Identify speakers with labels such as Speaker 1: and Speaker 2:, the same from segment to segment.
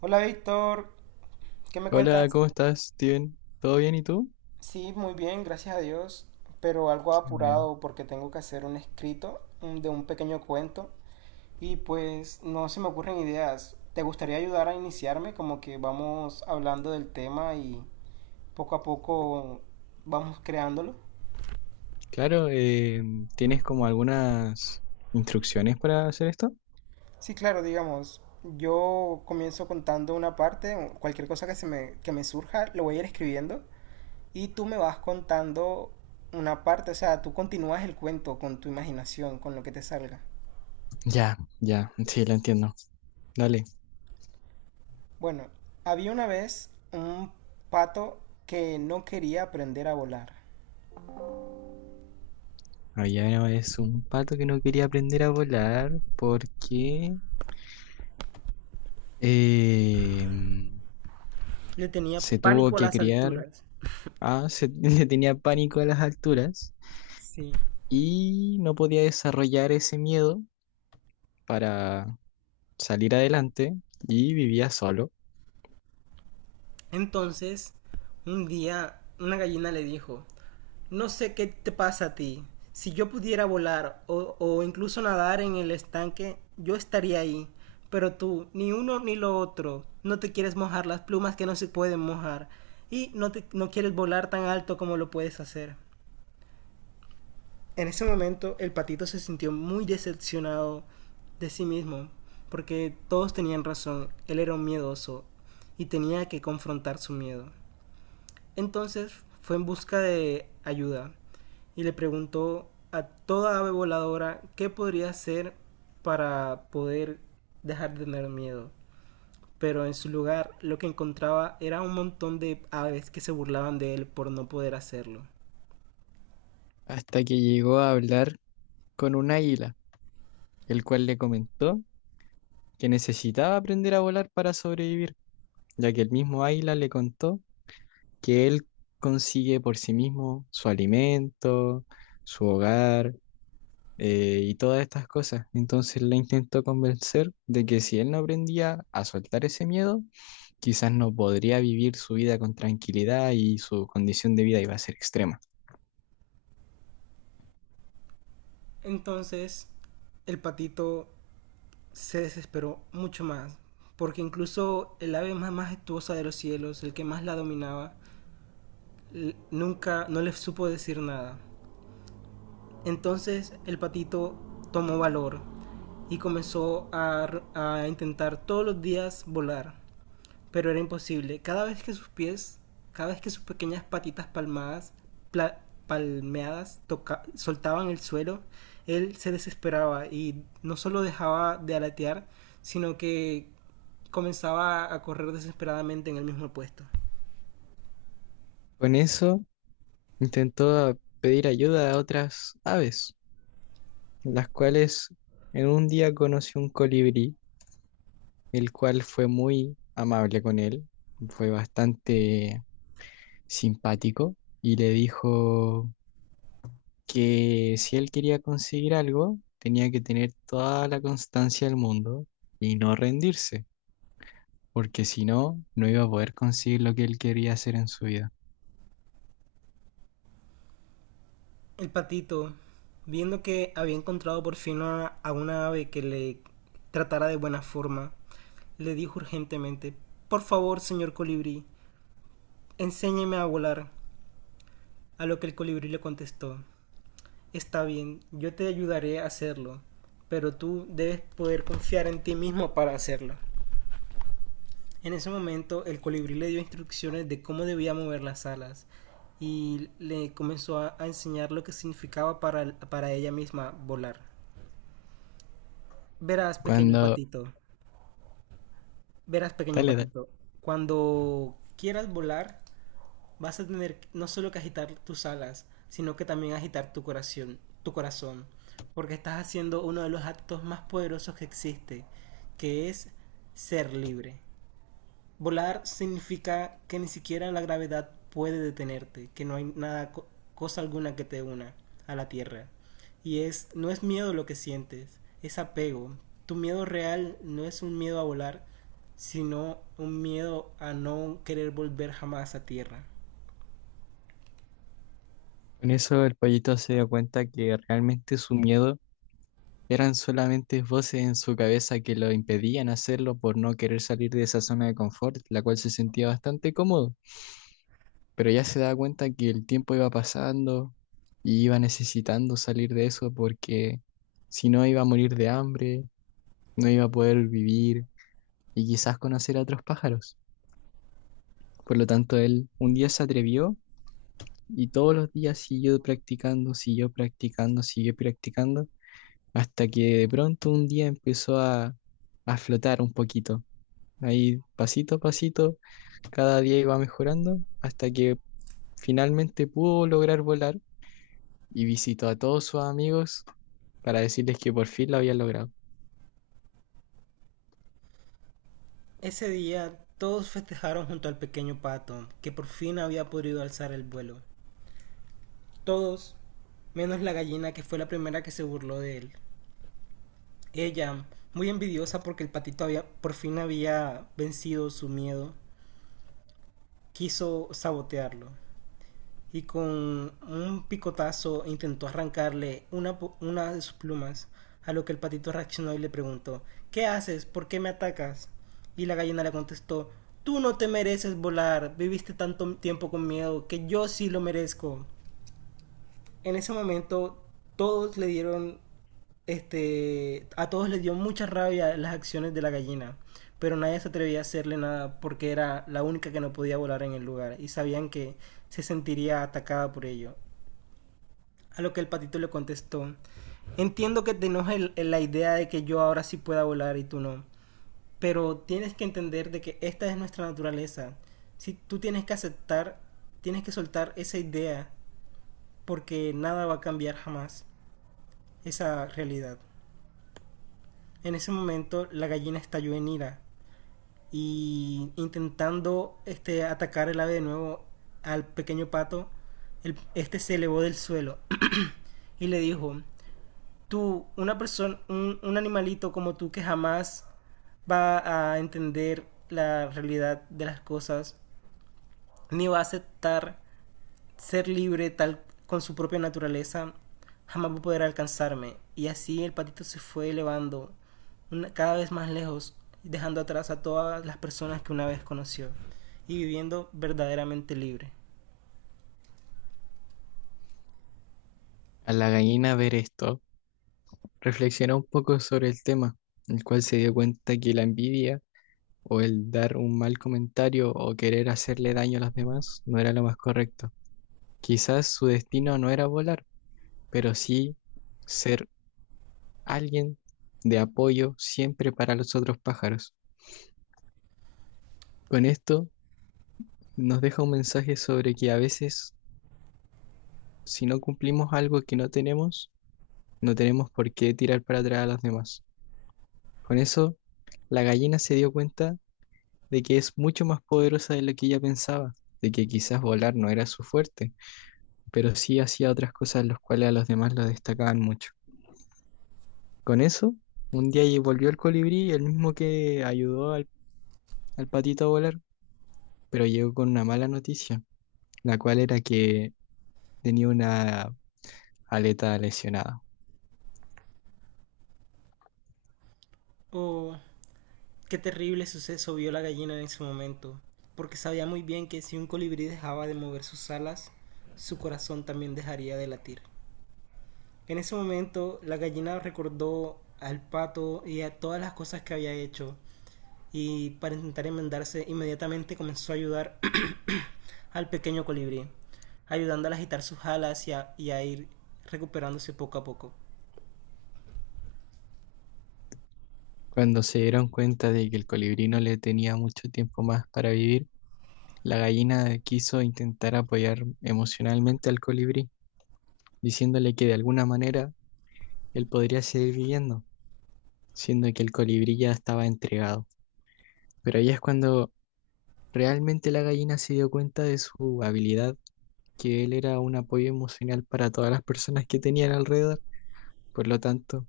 Speaker 1: Hola Víctor, ¿qué me
Speaker 2: Hola,
Speaker 1: cuentas?
Speaker 2: ¿cómo estás, Steven? ¿Todo bien y tú?
Speaker 1: Sí, muy bien, gracias a Dios, pero algo
Speaker 2: Qué bueno.
Speaker 1: apurado porque tengo que hacer un escrito de un pequeño cuento y pues no se me ocurren ideas. ¿Te gustaría ayudar a iniciarme? Como que vamos hablando del tema y poco a poco vamos creándolo.
Speaker 2: Claro, ¿tienes como algunas instrucciones para hacer esto?
Speaker 1: Sí, claro, digamos, yo comienzo contando una parte, cualquier cosa que me surja, lo voy a ir escribiendo y tú me vas contando una parte, o sea, tú continúas el cuento con tu imaginación, con lo que te salga.
Speaker 2: Ya, ya, sí, lo entiendo. Dale.
Speaker 1: Bueno, había una vez un pato que no quería aprender a volar.
Speaker 2: Había una vez un pato que no quería aprender a volar porque eh,
Speaker 1: Le tenía
Speaker 2: se tuvo
Speaker 1: pánico a
Speaker 2: que
Speaker 1: las
Speaker 2: criar,
Speaker 1: alturas.
Speaker 2: ah, se, le tenía pánico a las alturas
Speaker 1: Sí.
Speaker 2: y no podía desarrollar ese miedo para salir adelante y vivía solo
Speaker 1: Entonces, un día una gallina le dijo, no sé qué te pasa a ti. Si yo pudiera volar o incluso nadar en el estanque, yo estaría ahí. Pero tú, ni uno ni lo otro, no te quieres mojar las plumas que no se pueden mojar y no, te, no quieres volar tan alto como lo puedes hacer. En ese momento el patito se sintió muy decepcionado de sí mismo, porque todos tenían razón, él era un miedoso y tenía que confrontar su miedo. Entonces fue en busca de ayuda y le preguntó a toda ave voladora qué podría hacer para poder dejar de tener miedo. Pero en su lugar lo que encontraba era un montón de aves que se burlaban de él por no poder hacerlo.
Speaker 2: hasta que llegó a hablar con un águila. El cual le comentó que necesitaba aprender a volar para sobrevivir, ya que el mismo águila le contó que él consigue por sí mismo su alimento, su hogar y todas estas cosas. Entonces le intentó convencer de que si él no aprendía a soltar ese miedo, quizás no podría vivir su vida con tranquilidad y su condición de vida iba a ser extrema.
Speaker 1: Entonces el patito se desesperó mucho más, porque incluso el ave más majestuosa de los cielos, el que más la dominaba, nunca no le supo decir nada. Entonces el patito tomó valor y comenzó a intentar todos los días volar, pero era imposible. Cada vez que sus pequeñas patitas palmadas, pla, palmeadas, soltaban el suelo, él se desesperaba y no solo dejaba de alatear, sino que comenzaba a correr desesperadamente en el mismo puesto.
Speaker 2: Con eso intentó pedir ayuda a otras aves, las cuales en un día conoció un colibrí, el cual fue muy amable con él, fue bastante simpático y le dijo que si él quería conseguir algo, tenía que tener toda la constancia del mundo y no rendirse, porque si no, no iba a poder conseguir lo que él quería hacer en su vida.
Speaker 1: El patito, viendo que había encontrado por fin a una ave que le tratara de buena forma, le dijo urgentemente, por favor, señor colibrí, enséñeme a volar. A lo que el colibrí le contestó, está bien, yo te ayudaré a hacerlo, pero tú debes poder confiar en ti mismo para hacerlo. En ese momento, el colibrí le dio instrucciones de cómo debía mover las alas y le comenzó a enseñar lo que significaba para ella misma volar. Verás, pequeño
Speaker 2: Cuando...
Speaker 1: patito, verás, pequeño
Speaker 2: Dale, dale.
Speaker 1: patito, cuando quieras volar, vas a tener no solo que agitar tus alas, sino que también agitar tu corazón, porque estás haciendo uno de los actos más poderosos que existe, que es ser libre. Volar significa que ni siquiera la gravedad puede detenerte, que no hay nada, cosa alguna que te una a la tierra. No es miedo lo que sientes, es apego. Tu miedo real no es un miedo a volar, sino un miedo a no querer volver jamás a tierra.
Speaker 2: Con eso el pollito se dio cuenta que realmente su miedo eran solamente voces en su cabeza que lo impedían hacerlo por no querer salir de esa zona de confort, la cual se sentía bastante cómodo, pero ya se daba cuenta que el tiempo iba pasando y iba necesitando salir de eso porque si no iba a morir de hambre, no iba a poder vivir y quizás conocer a otros pájaros. Por lo tanto, él un día se atrevió y todos los días siguió practicando, siguió practicando, siguió practicando, hasta que de pronto un día empezó a flotar un poquito. Ahí pasito a pasito, cada día iba mejorando hasta que finalmente pudo lograr volar y visitó a todos sus amigos para decirles que por fin lo había logrado.
Speaker 1: Ese día todos festejaron junto al pequeño pato, que por fin había podido alzar el vuelo. Todos, menos la gallina que fue la primera que se burló de él. Ella, muy envidiosa porque el por fin había vencido su miedo, quiso sabotearlo y con un picotazo intentó arrancarle una de sus plumas, a lo que el patito reaccionó y le preguntó, ¿qué haces? ¿Por qué me atacas? Y la gallina le contestó, tú no te mereces volar, viviste tanto tiempo con miedo que yo sí lo merezco. En ese momento todos le dieron Este, A todos les dio mucha rabia las acciones de la gallina, pero nadie se atrevía a hacerle nada porque era la única que no podía volar en el lugar y sabían que se sentiría atacada por ello. A lo que el patito le contestó, entiendo que te enoja la idea de que yo ahora sí pueda volar y tú no, pero tienes que entender de que esta es nuestra naturaleza. Si tú tienes que aceptar, tienes que soltar esa idea porque nada va a cambiar jamás esa realidad. En ese momento la gallina estalló en ira y atacar el ave de nuevo al pequeño pato, este se elevó del suelo y le dijo, tú, una persona, un animalito como tú que jamás va a entender la realidad de las cosas, ni va a aceptar ser libre tal con su propia naturaleza jamás va a poder alcanzarme. Y así el patito se fue elevando cada vez más lejos, dejando atrás a todas las personas que una vez conoció y viviendo verdaderamente libre.
Speaker 2: Al la gallina ver esto, reflexionó un poco sobre el tema, el cual se dio cuenta que la envidia o el dar un mal comentario o querer hacerle daño a los demás no era lo más correcto. Quizás su destino no era volar, pero sí ser alguien de apoyo siempre para los otros pájaros. Con esto nos deja un mensaje sobre que a veces, si no cumplimos algo que no tenemos, no tenemos por qué tirar para atrás a los demás. Con eso, la gallina se dio cuenta de que es mucho más poderosa de lo que ella pensaba, de que quizás volar no era su fuerte, pero sí hacía otras cosas las cuales a los demás lo destacaban mucho. Con eso, un día volvió el colibrí, el mismo que ayudó al patito a volar, pero llegó con una mala noticia, la cual era que tenía una aleta lesionada.
Speaker 1: Oh, qué terrible suceso vio la gallina en ese momento, porque sabía muy bien que si un colibrí dejaba de mover sus alas, su corazón también dejaría de latir. En ese momento, la gallina recordó al pato y a todas las cosas que había hecho y para intentar enmendarse inmediatamente comenzó a ayudar al pequeño colibrí, ayudándole a agitar sus alas y a ir recuperándose poco a poco.
Speaker 2: Cuando se dieron cuenta de que el colibrí no le tenía mucho tiempo más para vivir, la gallina quiso intentar apoyar emocionalmente al colibrí, diciéndole que de alguna manera él podría seguir viviendo, siendo que el colibrí ya estaba entregado. Pero ahí es cuando realmente la gallina se dio cuenta de su habilidad, que él era un apoyo emocional para todas las personas que tenían alrededor. Por lo tanto,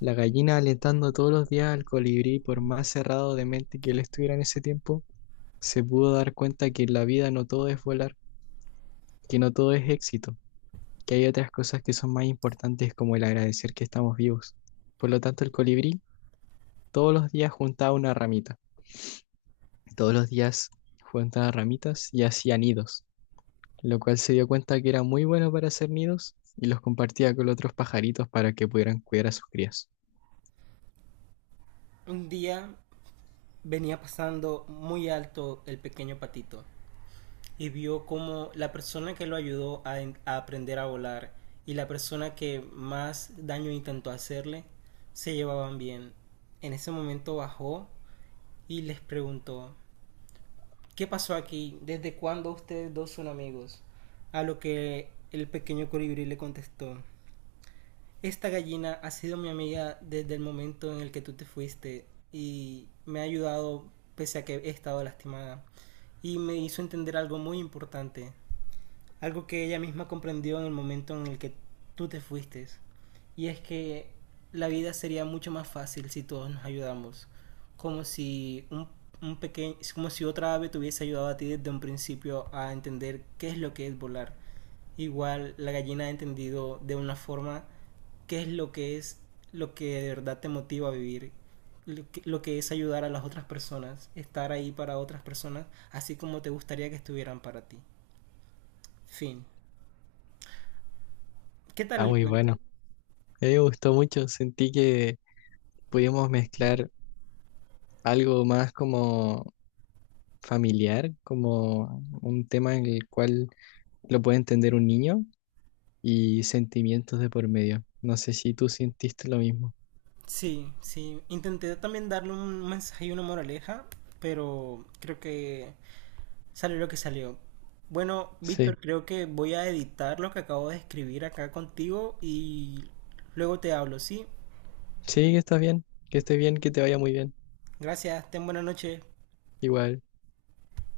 Speaker 2: la gallina alentando todos los días al colibrí, por más cerrado de mente que él estuviera en ese tiempo, se pudo dar cuenta que en la vida no todo es volar, que no todo es éxito, que hay otras cosas que son más importantes como el agradecer que estamos vivos. Por lo tanto, el colibrí todos los días juntaba una ramita, todos los días juntaba ramitas y hacía nidos, lo cual se dio cuenta que era muy bueno para hacer nidos y los compartía con otros pajaritos para que pudieran cuidar a sus crías.
Speaker 1: Un día venía pasando muy alto el pequeño patito y vio como la persona que lo a aprender a volar y la persona que más daño intentó hacerle se llevaban bien. En ese momento bajó y les preguntó, ¿qué pasó aquí? ¿Desde cuándo ustedes dos son amigos? A lo que el pequeño colibrí le contestó. Esta gallina ha sido mi amiga desde el momento en el que tú te fuiste y me ha ayudado pese a que he estado lastimada. Y me hizo entender algo muy importante, algo que ella misma comprendió en el momento en el que tú te fuiste. Y es que la vida sería mucho más fácil si todos nos ayudamos. Como si un, un pequeño, Como si otra ave te hubiese ayudado a ti desde un principio a entender qué es lo que es volar. Igual la gallina ha entendido de una forma qué es lo que de verdad te motiva a vivir, lo que es ayudar a las otras personas, estar ahí para otras personas, así como te gustaría que estuvieran para ti. Fin. ¿Qué tal
Speaker 2: Está
Speaker 1: el
Speaker 2: muy
Speaker 1: cuento?
Speaker 2: bueno. A mí me gustó mucho, sentí que pudimos mezclar algo más como familiar, como un tema en el cual lo puede entender un niño y sentimientos de por medio. No sé si tú sentiste lo mismo.
Speaker 1: Sí, sí. Intenté también darle un mensaje y una moraleja, pero creo que salió lo que salió. Bueno, Víctor,
Speaker 2: Sí,
Speaker 1: creo que voy a editar lo que acabo de escribir acá contigo y luego te hablo, ¿sí?
Speaker 2: sí, que estás bien, que estés bien, que te vaya muy bien.
Speaker 1: Gracias, ten buena noche.
Speaker 2: Igual.